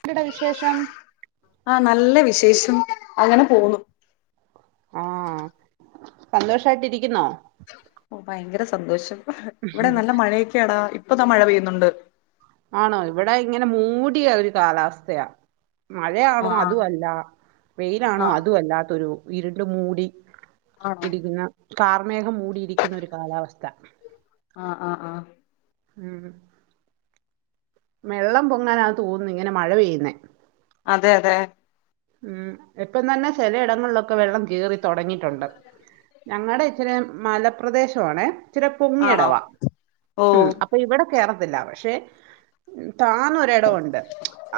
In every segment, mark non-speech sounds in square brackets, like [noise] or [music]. എന്തടാ വിശേഷം ആ നല്ല വിശേഷം അങ്ങനെ പോവുന്നു സന്തോഷായിട്ട് ഇരിക്കുന്നോ ഓഹ് ഭയങ്കര സന്തോഷം ഇവിടെ നല്ല മഴയൊക്കെയടാ ഇപ്പതാ മഴ പെയ്യുന്നുണ്ട് ആണോ ഇവിടെ ഇങ്ങനെ മൂടിയ ഒരു കാലാവസ്ഥയാ മഴയാണോ ആഹ് അതുമല്ല വെയിലാണോ ആഹ് അതും അല്ലാത്തൊരു ഇരുണ്ട് മൂടി ആഹ് ആണോ ഇരിക്കുന്ന കാർമേഘം മൂടിയിരിക്കുന്ന ഒരു കാലാവസ്ഥ ആഹ് ആഹ് ആഹ് ഉം വെള്ളം പൊങ്ങാനാണ് തോന്നുന്നു ഇങ്ങനെ മഴ പെയ്യുന്നേ അതെ അതെ ഉം ഇപ്പം തന്നെ ചിലയിടങ്ങളിലൊക്കെ വെള്ളം കേറി തൊടങ്ങിയിട്ടുണ്ട് ഞങ്ങളടെ ഇച്ചിരി മലപ്രദേശ ആണേ ഇച്ചിരി ആണോ പൊങ്ങിയടവ ഓ ഉം അപ്പോ അപ്പൊ ഇവിടെ കേയറത്തില്ല പക്ഷെ താന്ന ഒരിടവുണ്ട്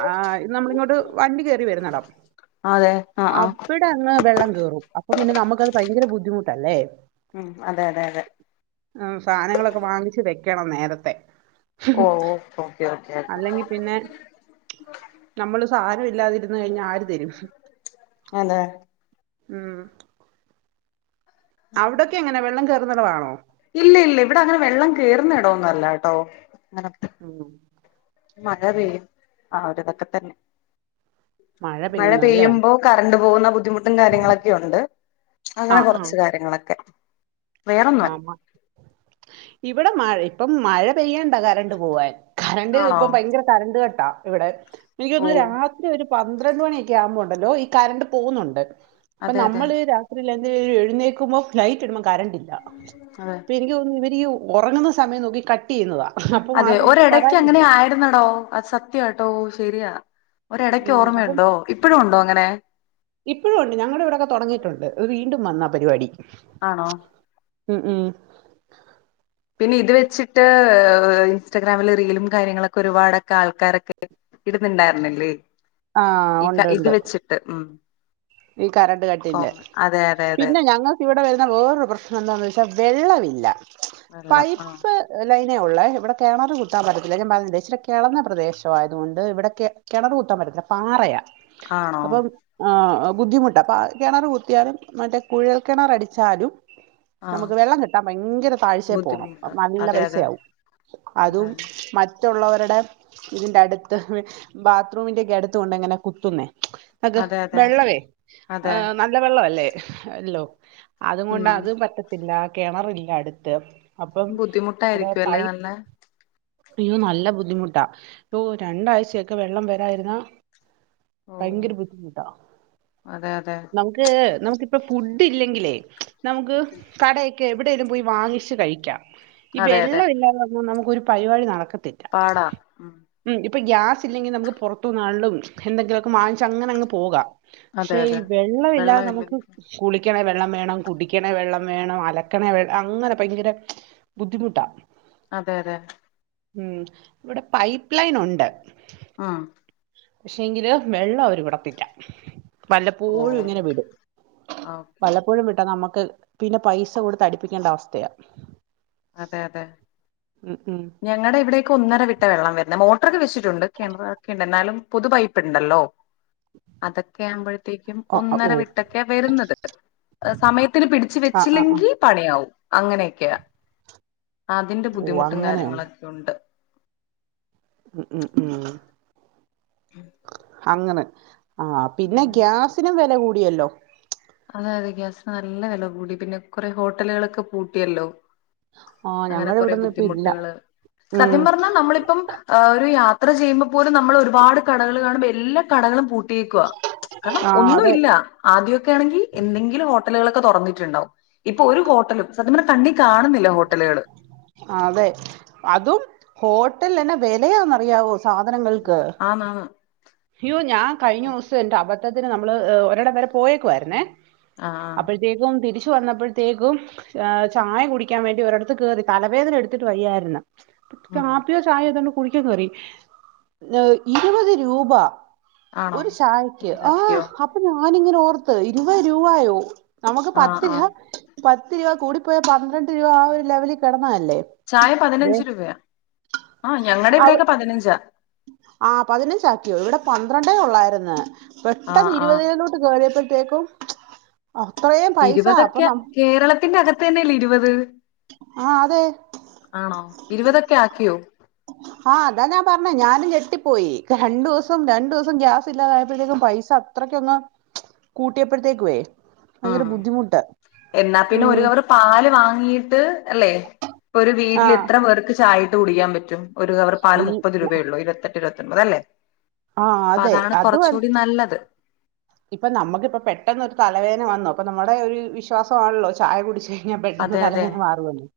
ആ ഇത് നമ്മളിങ്ങോട്ട് വണ്ടി കയറി വരുന്നടം അതെ ആഹ് ആഹ് അവിടെ അങ്ങ് വെള്ളം കേറും അപ്പം പിന്നെ നമുക്കത് ഭയങ്കര ബുദ്ധിമുട്ടല്ലേ അതെ അതെ അതെ ഉം സാനങ്ങളൊക്കെ വാങ്ങിച്ച് വെക്കണം നേരത്തെ ഓ ഓ ഓക്കേ ഓക്കേ ഓക്കെ അല്ലെങ്കിൽ പിന്നെ നമ്മള് സാധനം ഇല്ലാതിരുന്ന് കഴിഞ്ഞാ ആര് തരും അതെ ഉം ഔടൊക്കെ എങ്ങനെ വെള്ളം കേറുന്നടവാണോ ഇല്ല ഇല്ല ഇവിടെ അങ്ങനെ വെള്ളം കേറുന്ന ഇടോന്നല്ല കേട്ടോ ഉം മഴ പെയ്യും ആ ഒര് തൊക്കെ തന്നെ മഴ പെയ്യുന്നു അല്ലേ പെയ്യുമ്പോ കറണ്ട് പോകുന്ന ബുദ്ധിമുട്ടും കാര്യങ്ങളൊക്കെയൊണ്ട് അങ്ങനെ ആ ആ കൊറച്ച് കാര്യങ്ങളൊക്കെ ആ വേറൊന്നുമല്ല ഇവിടെ മഴ ഇപ്പം മഴ പെയ്യണ്ട കറണ്ട് പോവാൻ കറണ്ട് ആണോ ഇപ്പം ഭയങ്കര കറണ്ട് കട്ടാ ഇവിടെ എനിക്കോന്ന് ഓ രാത്രി ഒരു പന്ത്രണ്ട് മണിയൊക്കെ യാവുമ്പോണ്ടല്ലോ ഈ കറണ്ട് പോകുന്നുണ്ട് അപ്പൊ അതെ അതെ നമ്മള് ര രാത്രിയിൽ അത് എഴുന്നേക്കുമ്പോ ലൈറ്റിടുമ്പോ കറണ്ടില്ല അതേ അപ്പ എനിക്ക് തോന്നുന്നു ഇവരീ ഒറങ്ങുന്ന സമയം നോക്കി കട്ട് ചെയ്യുന്നതാ അപ്പം അതെ ആർക്കും ഒരിടയ്ക്ക് പരാതി അങ്ങനെ ആയിരുന്നടോ അത് സത്യ സത്യട്ടോ ശരിയാ ഒരടക്ക് ഉം, ഓർമ്മയുണ്ടോ ഇപ്പഴും ഉണ്ടോ അങ്ങനെ ഇപ്പോഴുംണ്ട് ഞങ്ങളുടെ ഇവിടെയൊക്കെ തൊടങ്ങീട്ടുണ്ട്ത് അത് വീണ്ടും വന്നാ പരിപാടി ആണോ ഉം ഹും പിന്നെ ഇത് വെച്ചിട്ട് ഇൻസ്റ്റാഗ്രാമില് റീലും കാര്യങ്ങളൊക്കെ ഒരുപാടൊക്കെ ആൾക്കാരൊക്കെ ഇടുന്നുണ്ടായിര്ന്നില്ലേ ആ ഈ ക ഉണ്ട് ഇത് ഉണ്ട് വെച്ചിട്ട് ഉം ഈ കറണ്ട് കട്ടിന്റെ കോമൺ അതെ അതെ അതെ പിന്നെ ഞങ്ങൾക്ക് ഇവിടെ വരുന്ന വേറൊരു പ്രശ്നം ന്താന്ന് വെച്ചാ വെള്ളമില്ല വെള്ളം ആഹ് പൈപ്പ് ലൈനേ ഒള്ളേ ഇവിടെ കെണറ് കൂത്താൻ പറ്റത്തില്ല ഞാൻ പറഞ്ഞില്ലെ ഇച്ചിര കെളന്ന പ്രദേശുവായതുകൊണ്ട് ഇവിടെ കെ കെണറ് കുത്താൻ പറ്റത്തില്ല പാറയാ ആണോ അപ്പം ആഹ് ബുദ്ധിമുട്ടാ അപ്പ കെണർ കുത്തിയാലും മറ്റേ കുഴൽ കിണർ അടിച്ചാലും ആഹ് നമുക്ക് വെള്ളം കിട്ടാൻ ഭയങ്കര താഴ്ചേ പോണം ബുദ്ധിമുട്ട് നല്ല അതെ അതെ പൈസയാവും അതെ അതും മ റ്റുള്ളവരുടെ ഇതിന്റെ അടുത്ത് ബാത്റൂമിന്റെ യൊക്കെ അടുത്ത കൊണ്ടങ്ങനെ കുത്തുന്നേ ഗ് അതെ അതെ വെള്ളവേ ആ അതെ നല്ല വെള്ളവല്ലേ ഒളൂ അതും കൊണ്ട് ഉം അതും പറ്റത്തില്ല കെണറില്ല അടുത്ത് അപ്പം ഇവിടെ ബുദ്ധിമുട്ടായിരിക്കും അല്ലേ പൈ നല്ല പിന്നെ നല്ല ബുദ്ധിമുട്ടാ പോ രണ്ടാഴ്ചയൊക്കെ വെള്ളം വരായിരുന്നാ ഓ ഭയങ്കരബുദ്ധിമുട്ടാ അതെ അതെ നമുക്ക് നമുക്കിപ്പ ഫുഡ് ഇല്ലെങ്കിലേ നമുക്ക് കടയ് ക്ക്‌ എവിടെയേലും പോയി വാങ്ങിച്ച് കഴിക്കാം ഈ അതെ വെള്ള അതെ ഇല്ലാന്ന് പറഞ്ഞാൽ നമുക്ക് ഒരു പരിപാടി നടക്കത്തില്ല പാടാ ഉം ഇപ്പൊ ഗ്യാസ് ഇല്ലെങ്കിൽ നമുക്ക് പുറത്തു ന്നാണ്ലും എന്തെങ്കിലുമൊക്കെ വാങ്ങിച്ച അങ്ങനെ അങ്ങ് പോകാം അതെ പക്ഷെ ഈ അതെ വെള്ളവില്ലാതെ വെള്ളം നമുക്ക് ഇല്ലെങ്കിൽ കുളിക്കണേ വെള്ളം വേണം കുടിക്കണേ വെള്ളം വേണം അലക്കണേ വെ അങ്ങനെ ഭയങ്കര ബുദ്ധിമുട്ടാ അതെ അതെ ഉം ഇവിടെ പൈപ്പ് ലൈൻ ഉണ്ട് ആഹ് പക്ഷെ ങ്കില് വെള്ളം അവര് വിടത്തില്ല ഓ വല്ലപ്പോഴും ഇങ്ങനെ വിടും ഓക്കെ ഓക്കെ വല്ലപ്പോഴും വിട്ടാ നമ്മക്ക് പിന്നെ പൈസ കൊടുത്ത് അടിപ്പിക്കേണ്ട അവസ്ഥയ അതെ അതെ ഉം ഞങ്ങടെ ഇവിടേക്ക് ഒന്നര വിട്ട വെള്ളം വരുന്ന മോട്ടർക്കെ വെച്ചിട്ടുണ്ട് കിണറ്വെ ക്കെ എന്നാലും പൊതു പൈപ്പ് ഉണ്ടല്ലോ അതൊക്കെ ആവുമ്പോഴത്തേക്കും ആ ആ, ഒന്നര ഓ വിട്ടൊക്കെയാ വരുന്നത് അഹ് സമയത്തിന് പിടിച്ച് ആ ആ ആ വെച്ചില്ലെങ്കി പണിയാവും അങ്ങനെയൊക്കെയ അതിന്റെ ഓ ബുദ്ധിമുട്ടും അങ്ങനെയുണ്ട് കാര്യങ്ങളൊക്കെ ഉണ്ട് ഉം ഉം ഹും [inaudible] അങ്ങനെ ആ പിന്നെ ഉം. ഗ്യാസിനും വില കൂടിയല്ലോ അതെ അതെ ഗ്യാസിന് നല്ല വില കൂടി പിന്നെ കുറെ ഹോട്ടലുകളൊക്കെ പൂട്ടിയല്ലോ ആഹ് അങ്ങനെ ഞങ്ങടെ കൊറെ ഇവിടൊന്നും ഇപ്പ ഇല്ല ബുദ്ധിമുട്ടുകള് ഉം സത്യം പറഞ്ഞാ നമ്മളിപ്പം ആഹ് ഒരു യാത്ര ചെയ്യുമ്പപോലും നമ്മള് ഒരുപാട് കടകള് കാണുമ്പോ എല്ലാ കടകളും പൂ ട്ടിയേക്കുക കാരണം ആഹ് അതെ ഒന്നുമില്ല ആദ്യം ഒക്കെയാണെങ്കി എന്തെങ്കിലും ഹോട്ടലുകളെക്കെ തുറന്നിട്ടുണ്ടാവും ഇപ്പൊ ഒരു ഹോട്ടലും സത്യം പറഞ്ഞ കണ്ണി കാണുന്നില്ല ഹോട്ടലുകള് അതെ അതും ഹോട്ടല് എന്നാ വെലയാന്നറിയാവോ സാധനങ്ങൾക്ക് ആന്നാന്ന് യ്യോ ഞാൻ കഴിഞ്ഞ ദിവ സം എന്റെ അബദ്ധത്തിന് നമ്മള് ഒരിടം വരെ പോയേക്കുവായിരുന്നേ ആഹ് ആഹ് പ്പത്തേയ്ക്കും തിരിച്ചു വന്നപ്പോഴത്തേക്കും ഏ ചായ കുടിക്കാൻ വേണ്ടി ഒരിടത്ത് കേറി തലവേദന എടുത്തിട്ട് വെയ്യായിര്ന്നു ഉം കാപ്പി ചായ ഇതൊന്ന് കുടിക്കാൻ ഏ ഇരുപത് രൂപ ആണോ ഒരു ചായക്ക് ആഹ് ഇതാക്കിയോ അ പ്പം ഞാനിങ്ങനെ ഓർത്ത് ഇരുപത് രൂപായോ നമുക്ക് ആഹ് പത്ത് ആഹ് രൂപാ പത്ത് രൂപ കൂടി ഇപ്പഴേ പന്ത്രണ്ട് രൂപ ആ ഒര് ലെവലില് കെടന്നതല്ലേ ചായ പതിനഞ്ച് രൂപയാ ആഹ് ഞങ്ങടെ അവി ഇവിടെക്കെ പതിനഞ്ചാ ആഹ് പതിനഞ്ചാക്കിയോ ഇവിടെ പന്ത്രണ്ടേ ഒള്ളായിര്ന്ന് ആഹ് പെട്ടെന്ന് ആഹ് ഇരുപതിലോ ട്ട് കേറിയപ്പഴത്തേക്കും അത്രേയും ഇരുപതൊക്കെ കേരളത്തിന്റെ അകത്തെന്നെല്ലേ ഇരുപത് ആഹ് അതെ ആണോ ഇരുപതൊക്കെ ആക്കിയോ ആഹ് അതാ ഞാൻ പറഞ്ഞെ ഞാനും ഞെട്ടിപ്പോയി രണ്ടു ദിവസം രണ്ടു ദിവസം ഗ്യാസ് ഇല്ലാതായപ്പത്തേക്കും പൈസ അ അത്രക്ക് അങ്ങ് കൂട്ടിയപ്പഴത്തേക്കു ഭയങ്കര ഉം ബുദ്ധിമുട്ട് എന്നാ പിന്നെ ഉം ഒരു കവറ് പാല് വാങ്ങീട്ട് അല്ലേ ഒരു വീട്ടില് ആഹ് എത്രപേർക്ക് ചായ ഇട്ട് കുടിക്കാൻ പറ്റും ഒരു കവറ് പാല് ഇൽ മുപ്പത് രൂപയൊള്ളൂ ഇരുപത്തെട്ട് ഇരുപത്തൊൻപത് അല്ലേ ആഹ് അപ്പ അതെ അതാണ് കൊറച്ചൂടിം നല്ലത് ഇപ്പം നമ്മുക്കിപ്പം പെട്ടെന്നൊരു തലവേദന വന്നു അപ്പൊ നമ്മടെ ഒരു വിശ്വാസവാണല്ലോ ചായ കുടിച്ച് ഴിഞ്ഞാ പെട്ടെന്ന് അതെ അതെ തലവേദന മാറുവെന്ന്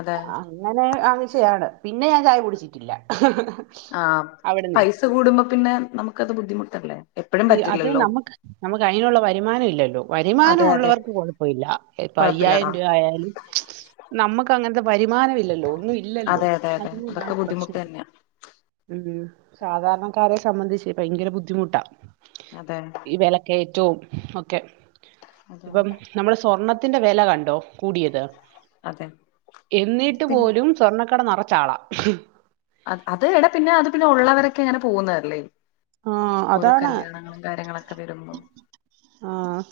അതെ അ അങ്ങനെ വാങ്ങിച്ചയാണ് പിന്നെ ഞാൻ ചായ കുടിച്ചിട്ടില്ല ആഹ് അവിടുന്നേ പൈസ കൂടുമ്പോ പിന്നെ നമുക്കത് ബുദ്ധിമുട്ടല്ലേ എപ്പഴും ഈ അത് പറ്റില്ലല്ലോ നമക്ക് നമുക്ക് അയിനുള്ള വരുമാനം ഇല്ലല്ലോ അതെ വര്മാനം അതെ ഉള്ളവർക്ക് കൊഴപ്പയില്ല ഇപ്പ കൊഴപ്പില്ലടാ അയ്യായിരം രൂപ ആയാലും നമ്മക്ക് അങ്ങനത്തെ വരുമാനം ഇല്ലല്ലോ ഒന്നും ഇ ഇല്ലല്ലോ അതെ അതെ അതെ അതിനിന്നാണ് അതൊക്കെ ബുദ്ധിമുട്ട് പ്രശ്നം തന്നെയാ ഉം സാധാരണക്കാരെ സംബന്ധിച്ച് ഭയങ്കര ബുദ്ധിമുട്ടാ അതെ ഈ വെലക്കയറ്റവും ഒക്കെ അതെ ഇപ്പം നമ്മടെ സ്വർണത്തിന്റെ വെല കണ്ടോ കൂടിയത് അതെ ഇത് എന്നിട്ട് പിന്നെ പോലും സ്വർണ്ണക്കട നെറച്ച് ആളാ അ അത് എടാ പിന്നെ അത് പിന്നെ ഉള്ളവരൊക്കെ അങ്ങനെ പോകുന്നതല്ലേ ആ ഓരോ അതാണ് കല്യാണങ്ങളും കാര്യങ്ങളൊക്കെ വരുമ്പോ ആഹ്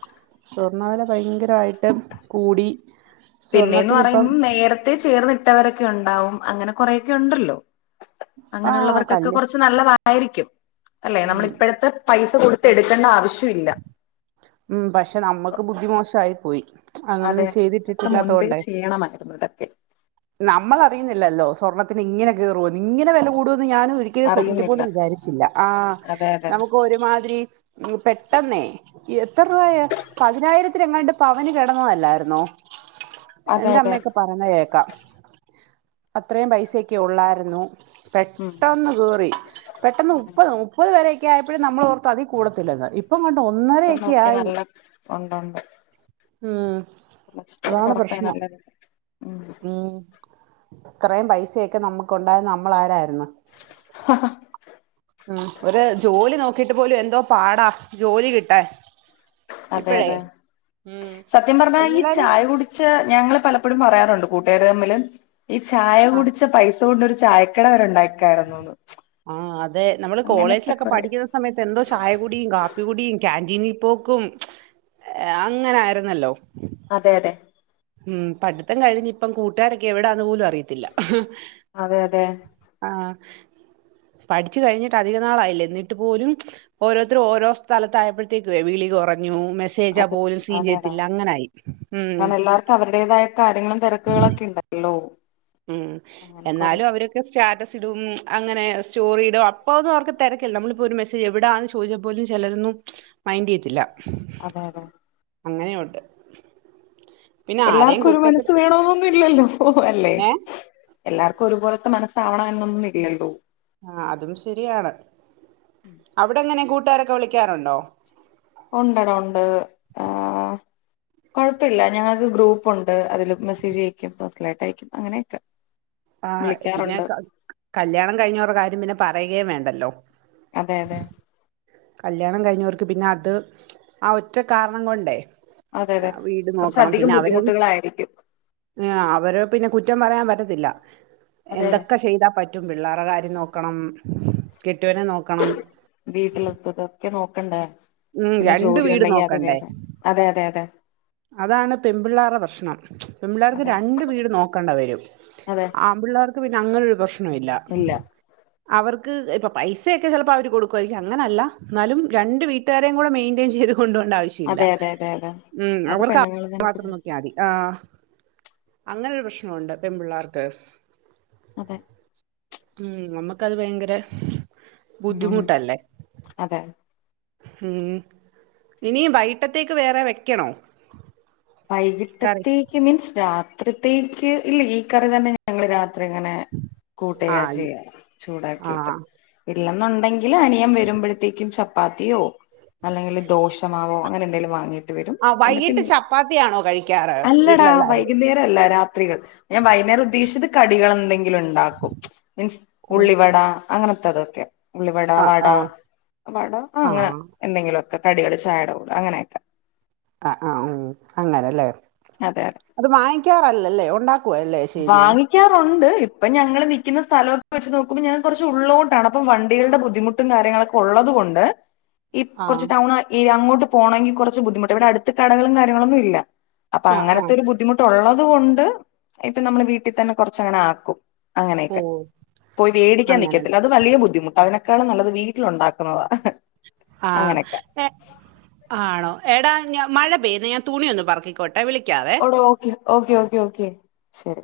സ്വർണ്ണ വെല ഭയങ്കരായിട്ട് കൂടി പിന്നെയന്ന് സ്വർണത്തിനിപ്പം പറയുമ്പ നേരത്തെ ചേർന്നിട്ടവരൊക്കെ ഉണ്ടാവും അങ്ങനെ കൊറെയൊക്കെ ഉണ്ടല്ലോ ആ അങ്ങനെള്ളവർക്കൊക്കെ കല്ല് കുറച്ച് നല്ലതായിരിക്കും അല്ലെ ഉം നമ്മളിപ്പഴത്തെ പൈസ കൊടുത്ത് എടുക്കണ്ട ആവശ്യം ഇില്ല ഉം പക്ഷെ നമ്മക്ക് ബുദ്ധിമോശായി പോയി അതെ അങ്ങനൊന്നും ഇതൊക്കെ ചെയ്തിട്ടിട്ടില്ലാത്ത മുൻപേ കൊണ്ടേ ചെയ്യണമായിരുന്നു ഇതൊക്കെ നമ്മളറിയുന്നില്ലല്ലോ സ്വർണത്തിന് ഇങ്ങനെ കേറൂന്ന് ഇങ്ങനെ വില കൂടുന്ന് ഞാനൊരി ക് സ്വപ്നത്തി അറിയുന്നില്ല പോലും വിചാരിച്ചില്ല ആഹ് അതെ അതെ നമുക്ക് ഒര്മാതിരി പെ പെട്ടെന്നേ എത്ര രൂപയാ പതിനായിരത്തിനെങ്ങാണ്ട് പവന് കെടന്നതല്ലാരുന്നോ അതെ എന്റെ അതെ അമ്മയൊക്കെ പറഞ്ഞ കേക്കാം അത്രേം പൈസൊക്കെ ഉള്ളാരുന്നു ഉം പെട്ടന്ന് കേറി പെട്ടന്ന് മുപ്പത് മു പതു വരൊക്കെ ആയപ്പഴും നമ്മള് ഓർത്ത് അതി കൂടത്തില്ലെന്ന് ഇപ്പങ്ങട് ഒന്നരേ ഇപ്പ ഒക്കെ നോക്കിയ ആയി നല്ല ഉം [unintelligible] അതാണ് പൊറത്തായി പ്രശ്നം നല്ല ഉം ഉം ഇത്രേം പൈസയൊക്കെ നമ്മുക്ക് ണ്ടായിന്ന നമ്മളാരാര്ന്നു ആഹഹാ ഉം ഒര് ജോലി നോക്കീട്ട് പോലും എന്തോ പാടാ ജോലി കിട്ടാൻ അതെ ഇപ്പഴേ അതെ ഉം സത്യം പറഞ്ഞാ ഈ എല്ലാരും ചായ കുടി ച്ച ഞങ്ങൾ പലപ്പഴും പറയാറുണ്ട് കൂട്ടാര് തമ്മിൽ ഈ ചായ ആ കുടിച്ച പൈ സോടൊരു ചായക്കട വരെ ഉണ്ടാ ആഹ് അതെ നമ്മള് അങ്ങനത്തെ കോളേജിലൊക്കെ കൊറെ പഠിക്കുന്ന സമയത്ത് എന്തോ ചായ കുടിം കാപ്പി കുടിം ക്യറ്റീനി പോക്കും അങ്ങനാരുന്നല്ലോ അതെ അതെ ഉം പഠിത്തം കഴിഞ്ഞ് ഇപ്പം കൂട്ടാരൊക്കെ എവിടാന്ന് പോലും അറിയത്തില്ല അതെ അതെ ആഹ് പഠിച്ച് കഴിഞ്ഞിട്ട് അധിക നാളായില്ല എന്നിട്ട് പോലും ഓരോരുത്തരും ഓരോ സ്ഥലത്ത ആയപ്പഴ്ത്തേക്ക് വിളി കൊറഞ്ഞുെ മെ സേജ അത് പോലും സീൻ ചെയ്യത്തില്ല അങ്ങനായി ഉം അവര്ടേതായ കാര്യങ്ങളും തെരക്ക്കളൊക്കെ ഇണ്ടല്ലോ ഉം എന്നാലും അവരൊക്കെ സ്റ്റാറ്റസ് ഇടും അങ്ങനെ സ്റ്റോറിടും അപ്പോ ഒന്നും അവർക്ക് തെരക്കില്ല നമ്മളിപ്പോ ഒരു മെ എവിടാന്ന് ചോദിച്ച പോലും ചെലരൊന്നും മൈൻഡ്ച്ചിയത്തില്ല അതെ അതെ അങ്ങനെയുണ്ട് പിന്നെ ആരെയും എല്ലാർക്കും ഒരു കുറ്റപ്പെടു മനസ്സ് വേണോനൊന്നും ഇല്ലല്ലോ അല്ലെ ഏഹ് എല്ലാർക്കും ഒരുപോലത്തെ മനസ്സാവണം എന്നൊന്നും ഇല്ലല്ലോ ആഹ് അതും ശരിയാണ് അവിടെ എങ്ങനെ കൂട്ടാരൊക്കെ വിളിക്കാറുണ്ടോ ഉണ്ടെടാ ഉണ്ട് ആഹ് കൊഴപ്പല്ല ഞങ്ങൾക്ക് ഗ്രൂപ്പുണ്ട് അതില് മെസ്സേജ് അയക്കും പേഴ്സണലായിട്ട് അയക്കും അങ്ങനെയൊക്കെ ആഹ് പിന്നെ വിളിക്കാറുണ്ട് ക കല്യാണം കഴിഞ്ഞോവര്‌ടെ കാര്യം പിന്നെ പറയുകയും വേണ്ടല്ലോ അതെ അതെ കല്യാണം കയിഞ്ഞോർക്ക് പിന്നെ അത് ആ ഒറ്റ കാരണം കൊണ്ടേ അതെ അതെ ആ വീട് നോക്കണം കുറച്ചധികം പിന്നെ അവര് ബുദ്ധിമുട്ടുകളായിരിക്കും ആ അവരെ പിന്നെ കുറ്റം പറയാൻ പറ്റത്തില്ല അതെ അതെ എന്തൊക്കെ ചെയ്താ പ റ്റും പിള്ളേരെ കാര്യം നോക്കണം കെട്ടോനെ നോക്കണം വീട്ടില്ത്തതൊക്കെ നോക്കണ്ടേ ഉം പിന്നെ രണ്ട് ജോലി വീട് ഉണ്ടെങ്കി അത് നോക്കണ്ടേ വേറെ അതെ അതെ അതെ അതാണ് പെമ്പിള്ളേരെ പ്രശ്നം പെബിള്ളേർക്ക് അതെ രണ്ട് വീട് നോക്കണ്ട വരും അതെ ആ ൺ പിള്ളേർക്ക് പിന്നെ അങ്ങനൊരു പ്രശ്നയില്ല ഇല്ല അവർക്ക് ഇപ്പ പൈസയൊക്കെ ചെലപ്പോ അവര് കൊടുക്കുവാരിക്കും പക്ഷേ അങ്ങനല്ല ന്നാലും രണ്ട് വീ ട്ടേരിം കൂടെ മെയ്ന്റെയിൻ ചെയ്ത് കൊണ്ട് പോണ്ട ആവി അതെ-യതെ-യതെ-യതെ. മ്മ് അവർക്ക് [inaudible] മാത്രം നോക്കിയാതി ആഹ് അങ്ങനൊരു പ്രശ്നമുണ്ട് പെൺപിള്ളാർക്ക്. അതെ. ഉം നമുക്കത് ഭയങ്കര മ്മ്ഹ് അതെ. മ്മ്ഹ് ഇനി വൈകിട്ടത്തേക്ക് വേറെ വെക്കണോ? കറി വൈകിട്ടത്തേക്ക് മീൻസ് രാത്രിത്തേക്ക് ഇല്ലില്ല ഈ കറി തന്നെ ഞങ്ങള് രാത്രി ഇങ്ങനെ ആ കൂട്ടുകയാ ഇ- ചെയ്യാ ആ ചൂടാക്കിട്ട്. ഇല്ലെന്നുണ്ടെങ്കില് അനിയൻ വരുമ്പോഴത്തേക്കും ചപ്പാത്തിയോ അല്ലെങ്കില് ദോശമാവോ അങ്ങനെ എന്തെലും വാങ്ങിയിട്ട് വരും ആഹ് വൈകിട്ട് എന്നിട്ട് ചപ്പാത്തിയാണോ കഴിക്കാറ് അല്ലടാ വീട്ടിലെല്ലാരും? വൈകുന്നേരം അല്ല രാത്രികൾ. ഞാൻ വൈകുന്നേരം ഉദ്ദേശിച്ചത് കടികളെന്തെങ്കിലുണ്ടാക്കും. ഉം മീൻസ് ഓ. ഉള്ളിവട അങ്ങനത്തെ അതൊക്കെ. ഉള്ളിവട ആ വട ആ ആ അങ്ങനെ. എന്തെങ്കിലുമൊക്കെ കടികൾ ചായെടെ കൂടെ അങ്ങനെയൊക്കെ. ആ ആഹ് മ് അങ്ങനല്ലേ. അതെ അതെ. അത് വാങ്ങിക്കാറല്ലല്ലേ ഉണ്ടാക്ക വാങ്ങി വാങ്ങിക്കാറുണ്ട്. ഇപ്പം ഞങ്ങൾ നിക്കുന്ന സ്ഥലവൊക്കെ വെച്ച് നോക്കുമ്പോ ഞങ്ങൾ കുറച്ച് ഉള്ളിലോട്ടാണ്. അപ്പം വണ്ടികളുടെ ബുദ്ധിമു മുട്ടും കാര്യങ്ങളൊക്കെ ഉള്ളത് കൊണ്ട് ഈ ആ കൊറച്ച് ടൗണാ ഈ അങ്ങോട്ട് പോണെങ്കി കൊറച്ച് ബുദ്ധിമുട്ട് ഇവിടെ അടുത്ത് കടകളും കാര്യങ്ങളൊന്നുമില്ല. അപ്പൊ ആ ആ അങ്ങനത്തൊരു ബുദ്ധിമുട്ടുള്ളത് കൊണ്ട് ഇപ്പൊ നമ്മള് വീട്ടിതന്നെ കൊറച്ചങ്ങനെ ആക്കും. അങ്ങനെയൊക്കെ. ഓ പോയി വേടിക്കാൻ അങ്ങനല്ല നിക്കത്തില്ല. അത് വലിയ ബുദ്ധിമുട്ടാ അതിനൊ ക്കാളും നല്ലത് വീട്ടിലുണ്ടാക്കുന്നതാ ഹ്ഹ് ആഹ്. ആണോ? എടാ ഞാ മഴ പെയ്യുന്നു. ഞാൻ തുണിയൊന്ന് പെറക്കിക്കോട്ടെ. വിളിക്കാവേ. ഓട ഓക്കെ ഓക്കെ-ഓക്കെ-ഓക്കെ ശരി.